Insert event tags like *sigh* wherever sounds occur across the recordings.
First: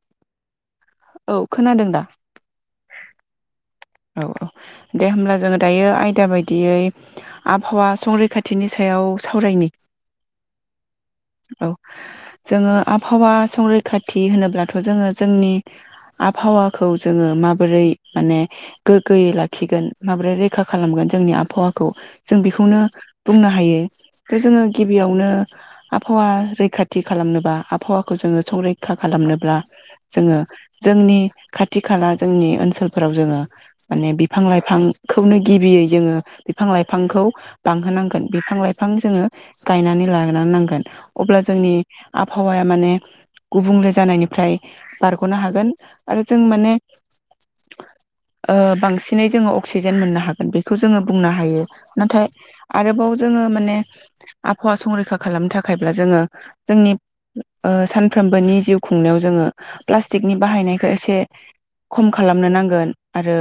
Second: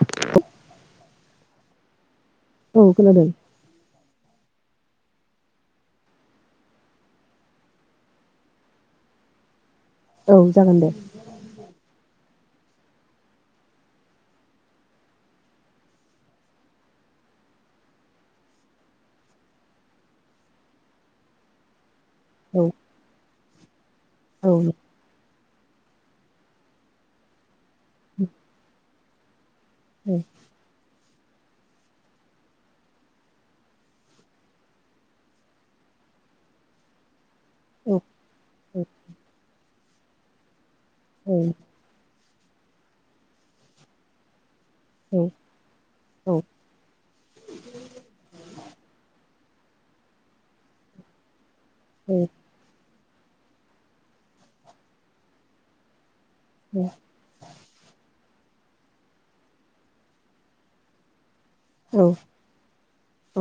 औ औ खोनादों दा औ खोनादों औ औ दे होमब्ला जोङो दायो आयदा बायदियै आबहावा संरैखाथिनि सायाव सावरायनि औ जागोन दे। औ जोङो आबहावा संरैखाथि होनोब्लाथ' जोङो जोंनि आबहावाखौ जोङो माबोरै माने गोग्गोयै लाखिगोन माब्रै रैखा खालामगोन जोंनि आबहावाखौ। जों औ बेखौनो बुंनो हायो। खौ औ जोङो गिबियावनो आबहावा रैखाथि खालामनोबा आबहावाखौ जोङो संरैखा खालामनोब्ला जोङो जोंनि खाथि खाला जोंनि ओनसोलफोराव जोङो माने बिफां-लाइफांखौनो गिबियै जोङो बिफां-लाइफांखौ बांहोनांगोन। बिफां-लाइफां जोङो गायनानै लानी नांगोन। अब्ला जोंनि आबहावाया माने गुबुंले जानायनिफ्राय बारग'नो हागोन। आरो जों माने ओ बांसिनै जोङो अक्सिजेन मोननो हागोन। बेखौ जोङो बुंनो हायो नाथाय आरोबाव जोङो माने आबहावा संरैखा खालामनो थाखायब्ला जोङो। जोंनि सानफ्रोमबोनि जिउ खुंनायाव जोङो प्लास्टिकनि बाहायनायखौ एसे औ खम खालामनो नांगोन। आरो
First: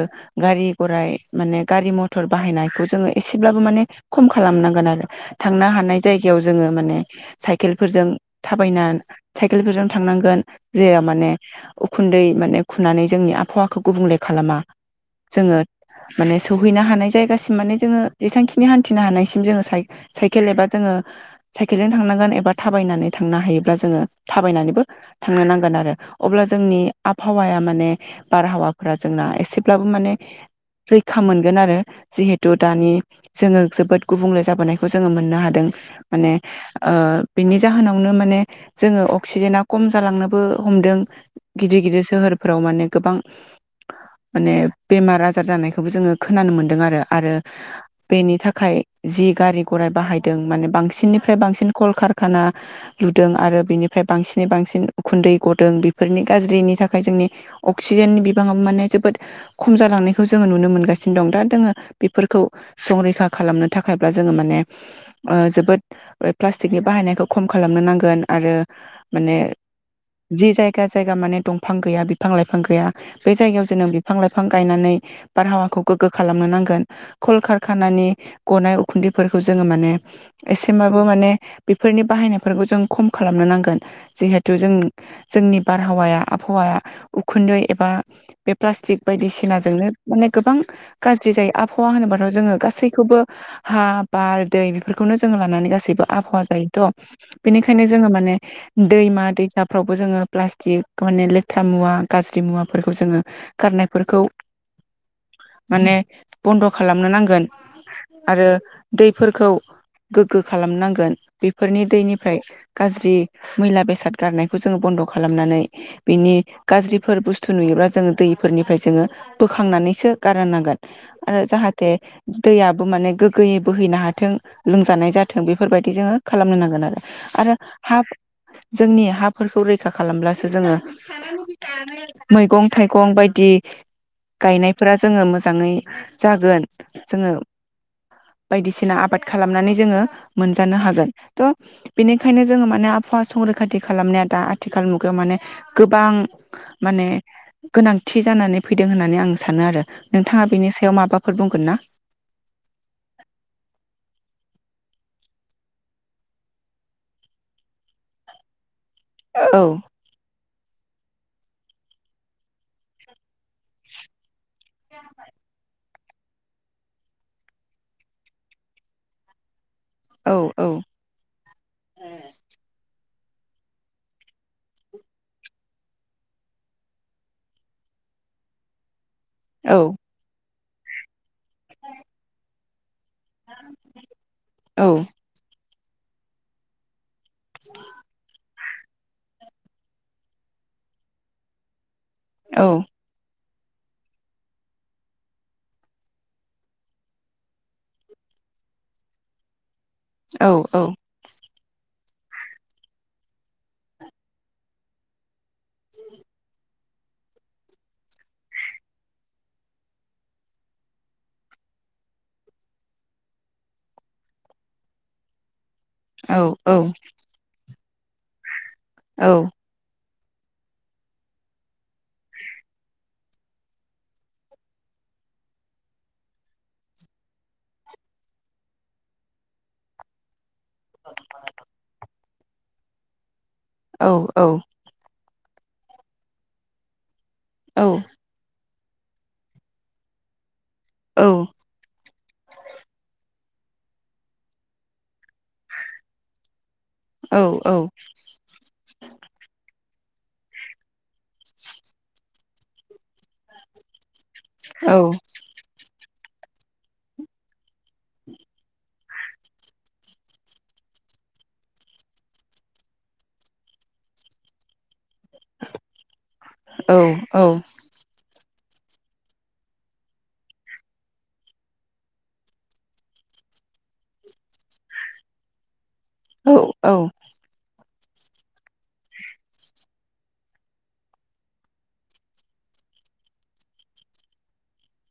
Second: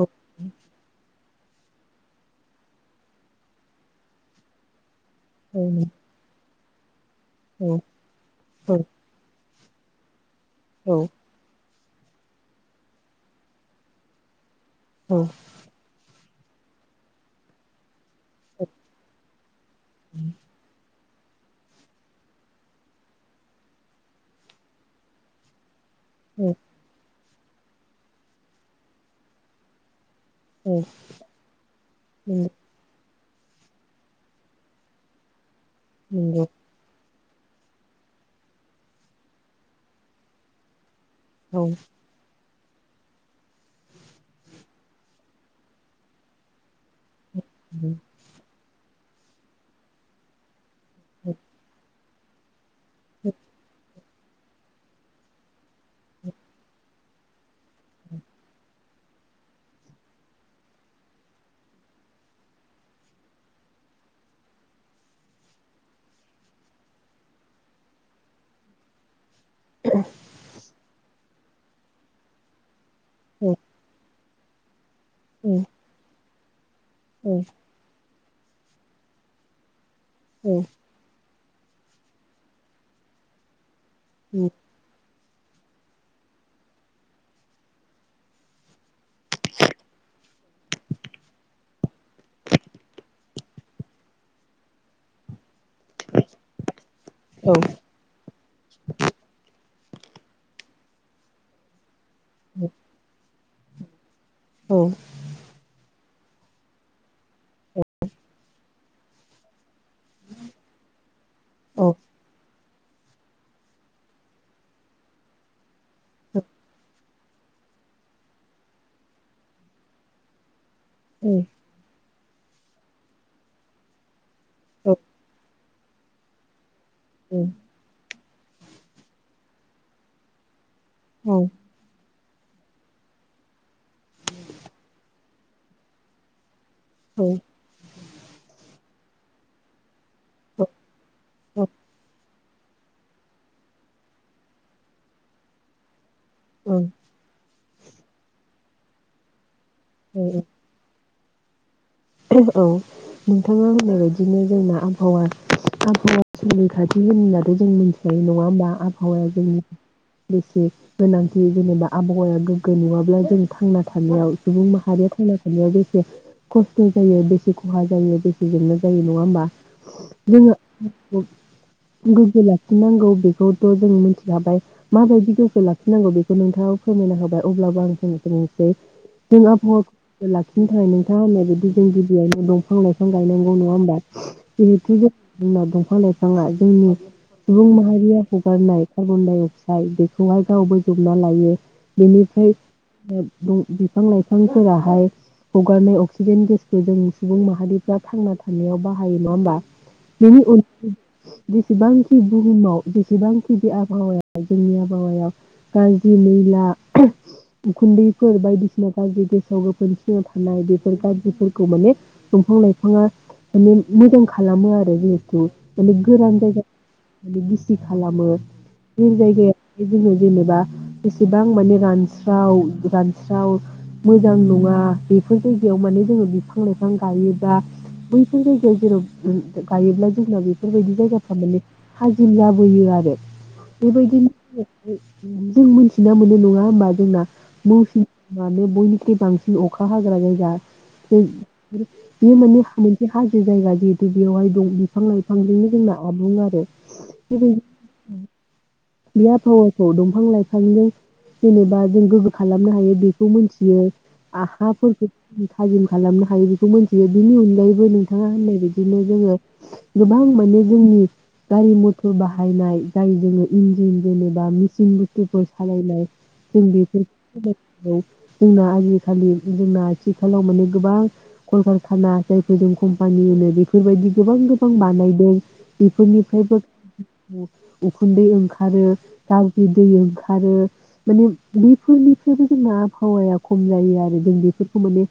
गारि गरराय माने गारि-मथर बाहायनायखौ जोङो एसेब्लाबो माने खम खालामनांगोन। आरो थांनो हानाय जायगायाव जोङो माने साइकेलफोरजों थाबायना साइकेलफोरजों थांनांगोन। जाया माने उखुन्दै माने खुनानै जोंनि आबहावाखौ गुबुंले। खालामा। जोङो। माने सौहैनो हानाय जायगासिम माने जोङो जेसांखिनि हान्थिनो हानायसिम जोङो साइ साइकेल एबा जोङो साइकेलजों थांनांगोन एबा थाबायनानै थांनो हायोब्ला जोङो थाबायनानैबो थांनो नांगोन आरो। अब्ला औ जोंनि। आबहावाया माने बारहावा। जोंना एसेब्लाबो माने नंगौ औ रैखा मोनगोन आरो जिहेतु दानि। जोङो जोबोद गुबुंले जाबोनायखौ जोङो मोननो हादों। माने ओ बिनि जाहोनावनो माने जोङो अक्सिजेना कम जालांनोबो हमदों। औ गदिर गदिर सोहोर। फोराव माने गोबां। माने बेमार आजार जानायखौबो जोङो खोनानो मोनदों आरो आरो औ औ बेनि थाखाय जि गारि गराइ बाहायदों माने बांसिननिफ्राय बांसिन कलकारखाना लुदों आरो बेनिफ्राय बांसिनै बांसिन उखुन्दै गदों बेफोरनि गाज्रिनि थाखाय जोंनि अक्सिजेननि। गोब माने जोबोद खम जालांनायखौ जोङो नुनो मोनगासिनो दं दा जोङो बेफोरखौ संरैखा खालामनो थाखायब्ला जोङो माने जोबोद प्लास्टिकनि बाहायनायखौ खम खालामनो नांगोन आरो माने जि जायगा जायगा माने दंफां गैया बिफां-लाइफां गैया। औ *unintelligible* फां-लाइफां गायनानै बार हावाखौ गोगो खालामनो नांगोन। औ कलकारखानानि गनाय उखुन्दैफोरखौ जोङो माने एसेमाबो माने बेफोरनि बाहायनायफोरखौ जों खम खालामनो नांगोन। जिहेथु जों जोंनि बारहावाया आबहावाया उखुन्दै एबा बे प्लास्टिक बायदिसिनाजोंोंनो माने गोबां गाज्रि जायो आबहावा होनोबाथ' जोङो गासैखौबो हा बार दै बेफोरखौनो जोङो लानानै गासैबो आबहावा जायोथ' बेनिखायनो जोङो माने दैमा-दैसाफ्रावबो जोङो प्लास्टिक माने लेथ्रा मुवा गाज्रि मुवा फोरखौ जोङो गारनायफोरखौ माने बन्द' खालामनो नांगोन आरो दैफोरखौ गोग्गो खालामनो नांगोन बेफोरनि दैनिफ्राय गाज्रि मैला बेसाद गारनायखौ जोङो बन्द' खालामनानै बिनि गाज्रिफोर बुस्थ थु नुयोब्ला जोङो दैफोरनिफ्राय जोङो बोखांनानैसो गारनांगोन। ओ जाहाथे दैयाबो माने गोग्गोयै बोहैनो हाथों। लोंजानाय जाथों बे बेफोरबायदि जोङो खालामनो नांगोन आरो। आरो हाफ जोंनि हाफोरखौ रैखा खालामब्लासो जोङो *unintelligible* मैगं थाइगं बायदि गायनायफोरा जोङो मोजाङै जागोन। जोङो बायदिसि सिना आबाद खालामनानै जोङो मोनजानो हागोन। थ' बिनि खायनो जोङो माने आबहावा संरैखाथि खालामनाया दा आथिखाल मुगायाव माने गोबां औ माने गोनांथि जानानै फैदों होननानै आं सानो आरो। औ नोंथाङा बेनि सायाव माबा फोर बुंगोन ना? औ नोंथाङा होननायबायदिनो जोंना आबहावा आबहावा संरैखाथि होनब्लाथ' जों मिथिखायो नङा होमबा? आबहावाया जोंनि औ बेसे गोनांथि जेनेबा आबहावाया गोग्गो नङाब्ला जों थांना थानायाव सुबुं माहारिया थांना थानायाव बेसे ख स्थ' जायो बेसे खहा जायो बेसे जेंना जायो नङा होमबा? औ जोङो औ आबहावाखौ गोग्गो लाखिनांगौ बे बेखौथ' जों मिथिखाबाय माबायदि गोग्गो लाखिनांगौ बेखौ नोंथाङा फोरमायना होबाय अब्लाबो आं फंनोसो बुंनोसै जों औ आबहावाखौ गोग्गो लाखिनो नो थाखाय नोंथांङा होन्नाय बायदि औ बिफां गायनांगौ नङा होमबा औ *unintelligible* दं बिफां लायफाङा जोंनि सुबुं माहारिया ह गारनाय कार्बन डाइ अक्साइड बेखौहाय गाव बोजबना लायो। बेनिफ्राय औ ओ बिफां लाइफांफोराहाय हगारनाय अक्सि जेन गेसखौ जों सुबुं माहारिफ्रा थांना थानायाव बाहायो नङा होमबा? औ *unintelligible* बिसिबां बुहुमाव जेसेबांखि बे आबहावाया जोंनि आबहावायाव गाज्रि मैला उखुन्दैफोर बायदिसिना गाज्रि गेसाव गोफोन सेवना थानाय बे फोर गाज्रिफोरखौ माने दंफां लाइफाङा माने मोजां खालामो आरो जिहेथु माने औ गोरान‌ औ जायगाखौ‌ गिसि सि खालामो बोरि जायगायाव बिबायदि जेनेबा एसेबां माने रानस्राव रानस्राव मोजां नङा बेफोर फोर जायगायाव माने जोङो बिफां लाइफां गायोबा बैफोर जायगायाव जेराव गायोब्ला जोंना बेफोरबायदि जायगाफ्रा माने हाज लाबोयो आरो औ बेबायदिनो जों मोनथिना मोनो नङा होमबा जोंना मौसिनरामानो बयनि बयनिख्रुय बांसिन अखा हाग्रा जायगा गा *inaudible* बेयो माने मोनसे हाजो जायगा जिहेतु बेवहाय दं बिफां लाइफांजोंनो जोंना आबुुं आरो। औ औ *unintelligible* औ दंफां लाइफांजों जेनेबा जों गोग्गो खालामनो हायो बेखौ मोनथियो। औ *unintelligible* थाजिम खालामनो हायो बेखौ मिथियो। बेनि अनगायैबो नोंथाङा होननाय बिदिनो जोङो गोबां माने जोंनि गारि मथर बाहायनाय जाय जोङो इन्जिन जेनेबा मेसिन *unintelligible* फोर सालायनाय जों औ नंगौ बेफोर *unintelligible* जोंना आजिखालि जोंना आथिखालाव माने गोबां कलकारखाना जायफोर जों कम्पानि होनो बेफोरबायदि गोबां गोबां बानायदों। नंगौ बेफोरनिफ्रायबो औ उखुन्दै ओंखारो गाज्रि दै ओंखारो माने बेफोरनिफ्रायबो जोंना आबहावाया खम जायो आरो जों बेफोर खौ माने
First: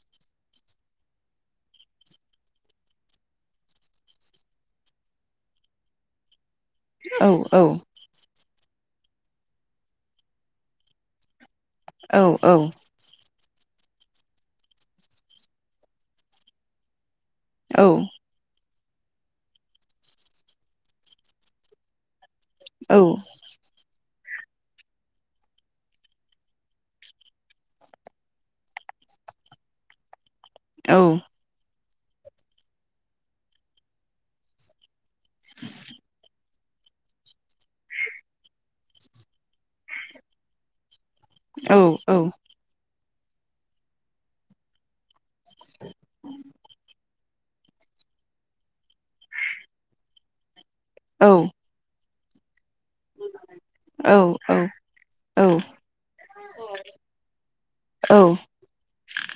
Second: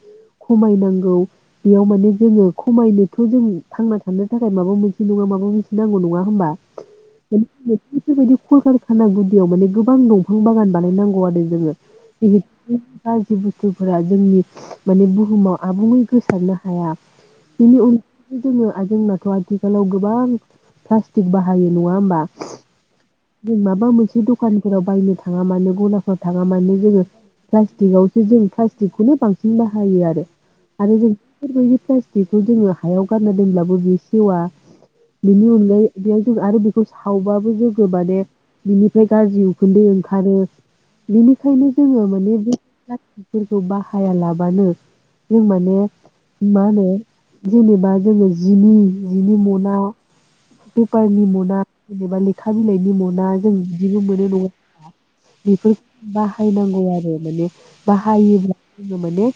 खमायनांगौ बेयाव माने जोङो खमायनोथ जों थांना थानो थाखाय माबा मोनसे नङा माबा मोनसे नांगौ नङा होमबा? नंगौ नंगौ *unintelligible* कलकारखाना गुदियाव माने गोबां दंफां बागान बानायनांगौ आरो जोङो। औ औ *unintelligible* *unintelligible* रफोरा जोंनि माने बुहुमाव आबुङै गोसारनो हाया। बिनि अनगायैबो जोङो आरो जोंनाथ आथिखालाव गोबां प्लास्टिक बाहायो नङा होमबा? नों माबा मोनसे दख दुखानफोराव बायनो थाङा मानो गलाफोराव थाङा मानो जोङो प्लास्टिकआवसो जों प्लास्टिकखौनो बांसिन बाहायो आरो। आरो जों बेफोरबादि प्लासतिक बेखौ जोङो हायाव गारना दोनब्लाबो बे सेवा बेनि अनगायै बेयाव जों आरो बेखौ सावबाबो जोङो माने बिनिफ्राय गाज्रि उखोनदै ओंखारो। बिनिखायनो जोङो माने फोरखौ बाहाया लाब बानो जों माने मा होनो जेनेबा जोङो जिनि जिनि म'ना *unintelligible* था बिलाइनि मना जों बिदिबो मोनो नङा होमबा? बेफोरखौ बाहायनांगौ आरो माने बाहायोब्ला जोङो माने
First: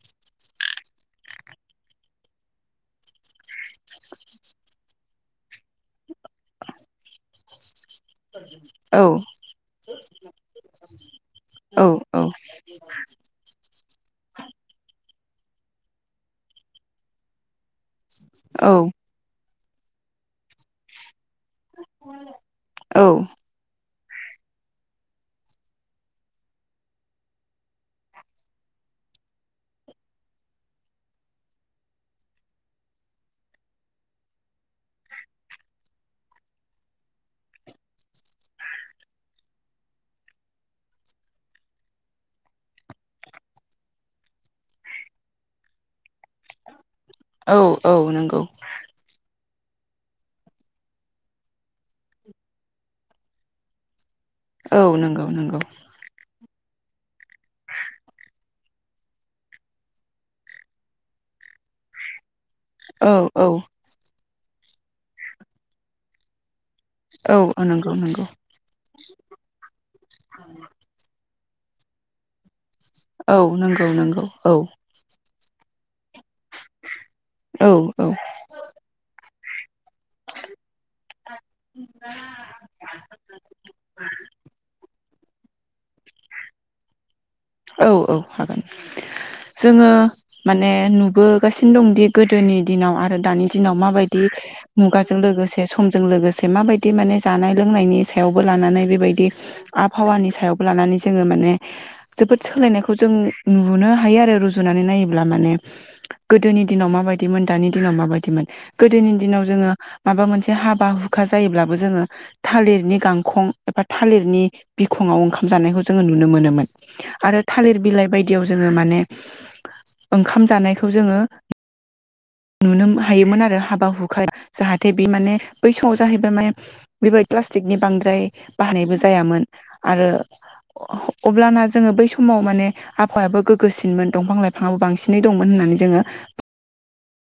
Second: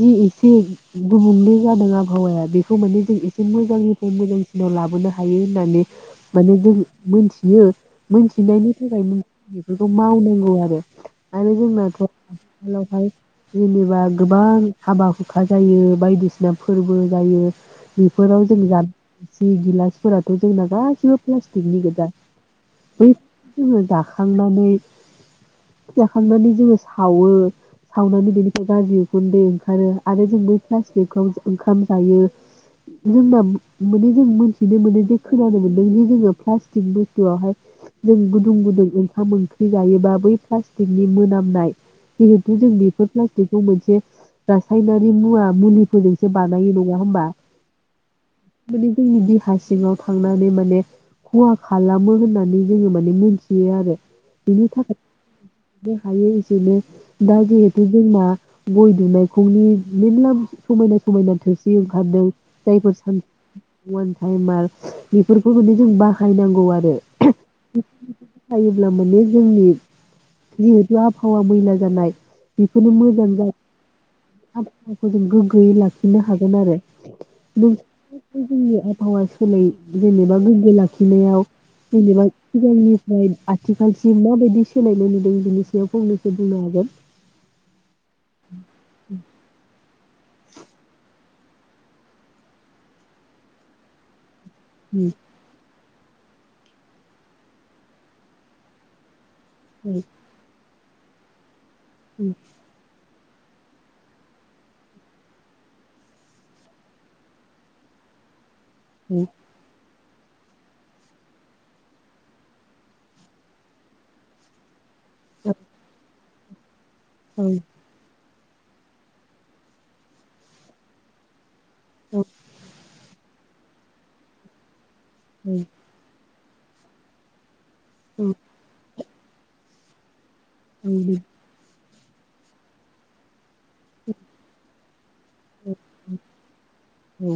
जि एसे गुबुंले जादों आबहावाया बेखौ माने जों एसे मोजांनिफ्राय मोजांसिनाव लाबोनो हायो होननानै माने जों मोनथियो। मोनथिनायनि थाखाय नों बेफोरखौ मावनांगौ आरो आरो जोंनाथ' आथिखालावहाय बा गोबां हाबा हुखा जायो बायदिसिना फोरबो जायो बेफोराव जों जानो बि गिलासफोराथ' जोंना गासिबो प्लास्टिकनि गजा बै जोङो दा जांनानै जाखांनानै जोङो सावो सावनानै बेनिफ्राय गाज्रि गुन्दै ओंखारो आरो जों बै प्लास्टिकखौ ओंखाम जायो जोंना माने जों मोनथिनो मोनो जे खोनानो मोनदों जे जोङो प्लास्टिक बुस्थुआवहाय जों गुदुं गुदुं ओंखाम ओंख्रि जायोबा बै प्लास्टिकनि मोनामनाय जिहेथु जों बेफोर प्लास्टिकखौ मोनसे रासायनारि मुवा मुलिफोरजोंसो बानायो नङा *unintelligible* सिङाव थांनानै माने खहा खालामो होननानै जोङो माने मोनथियो आरो बिनि थाखायनो हायो एसेनो दा जैहेथ' जोंना गय दुनायखौनि मेरला समायना समायना थोरसि ओंखारदों जायफोर सान उवान टाइमार बेफोरखौ माने जों बाहायनांगौ आरो *unintelligible* ह'आ मैला जानाय बेखौनो मोजां ज औ नांगौ औ दुइ लाख नो हागोन आरो औ नोंसोर जोंनि आबहावा फनै जेनेबा गोग्गो लाखिनायाव जेनेबा सिगांनिफ्राय आथिखालसिम माबायदि सोलायनाय बिनि सिङाव फंनैसो बुंनो हागोन औ औ हागोन जोङो माने नुबोगासिनो दंदि गोदोनि दिनाव आरो दानि दिनाव माबायदि मुगाजो लोगोसे समजों लोगोसे माबायदि माने जानाय लोंनायनि सायावबो लानानै बेबायदि आबहावा नि सायाव लानानै जोङो माने औ जोबोद सोलायनायखौ जों नुनो हायो आरो रुजुनानै नायोब्ला माने गोदोनि दिनाव माबायदिमोन दानि दिनाव माबायदिमोन गोदोनि औ दिनाव जोङो माबा मोनसे हाबा हुखा जायोब्लाबो जोङो थालिरनि गांखं एबा थालिरनि बिखङाव ओंखाम जानायखौ जोङो नुनो मोनो मोन। आरो औ थालिर बिलाइ बाय दियाव जोङो माने ओंखाम जानायखौ जोङो नुनोम हायोमोन आर रो हाबा हुखाय जाहा थे बे माने बै संजा हैबा माने बिबायद *unintelligible* स थिकनि बांद्राय बाहायनायबो जायामोन आरो अब्लाना *unintelligible* जोङो बै समाव माने आबहावायाबो गोगोसिनमोन दंफां लाइफाङाबो बांसिनै दंमोन होननानै जोङो औ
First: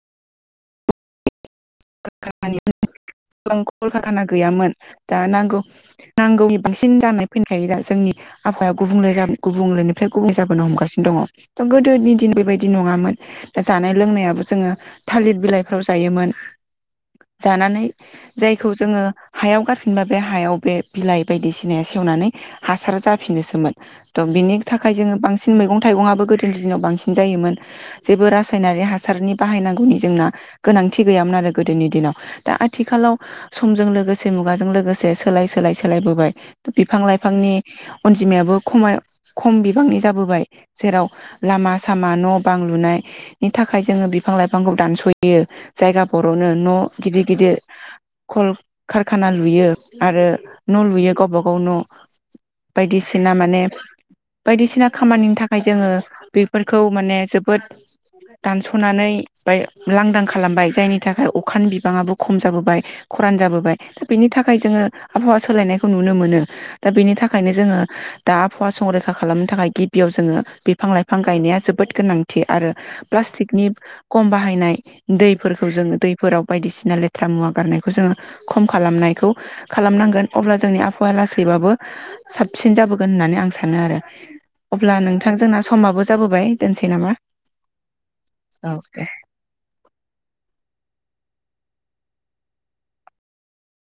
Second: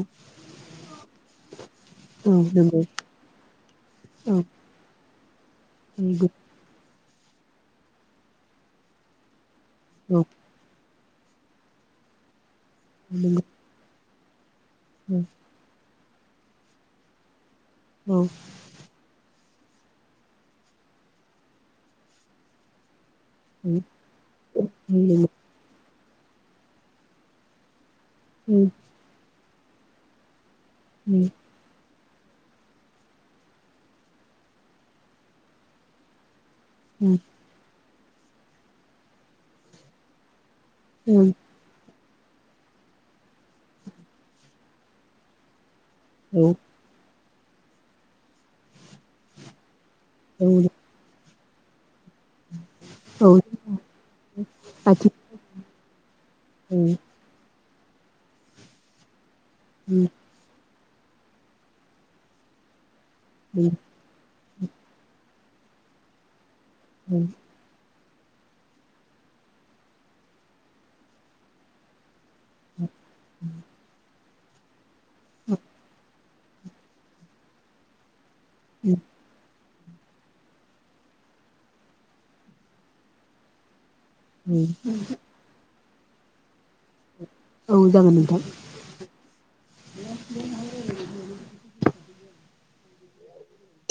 *unintelligible* गोबां कल कारकाना गैयामोन। दा नांगौ नांगौनि बांसि सिन जानाय फिनखायो दा जोंनि आबहावा गुबुंले जानो गुबुंलेनिफ्राय गुबुंले जाबोनो हमगास दङ दा गोदोनि दिन बे बायद दि नङामोन दा जानाय लोंनाया जोङो थालिर बिलायफ्रावस जायोमोन। *inaudible* जानानै जायखौ जोङो हायाव गारफिनबा बे हायाव बे बिलाइ बायदिसिनाय सेवनानै हासार जा फिनोसोमोन थ' बिनि थाखाय जोङो बांसिन मेगं थाइगङाबो गोदोनि दिनाव बांसिन जायोमोन। जेबो रासायनारि हासारनि बाहायनांगौनि जोंना गोनांथि गैयामोन आरो। दोनि दिनाव दा आथिखालाव समजों लोगोसे मुगाजों लोगोसे सोलाय सोलाय सोलायबोबाय थ' बिफां लाइफांनि अनजिमायाबो खमाय खम बिबांनि जाबोबाय। जेराव लामास सामा न बां लुनायनि थाखाय जोङो बिफां लाइफांखौ दानसयो जायगा बर'नो न गिदिर गिदिर खल कारखाना लुयो आरो न' लुयो गबा अन बायदिसिना माने बायदिसिना खामानिनि थाखाय जोङो बेफोरखौ माने जोबोद दानसनानै बाय लांदां खालामबाय जायनि थाखाय अखानि बिबाङाबो खम जाबोबाय खरान जाबोबाय दा बेनि थाखाय जोङो आबहावा सोलायनायखौ नुनो मोनो दा बेनि थाखायनो जोङो दा आफहवा संरैखा खालामनो थाखाय गिबियाव जोङो बिफां लाइफां गायनाया जोबोद गोनां थि आरो प्लास्टिकनि खम बाहायनाय दैफोरखौ जोङो दैफोराव बायदिसिना लेथ्रा मुवा गारनायखौ जोङो खम खालामनायखौ खालामनांगोन अब्ला जोंनि आबहावाया लासैबाबो साबसिन जाबोगोन होननानै आं सानो आरो अब्ला नोंथां जोंना समाबो जाबोबाय दोनसै नामा औ जागोन नोंथां औ दे *unintelligible*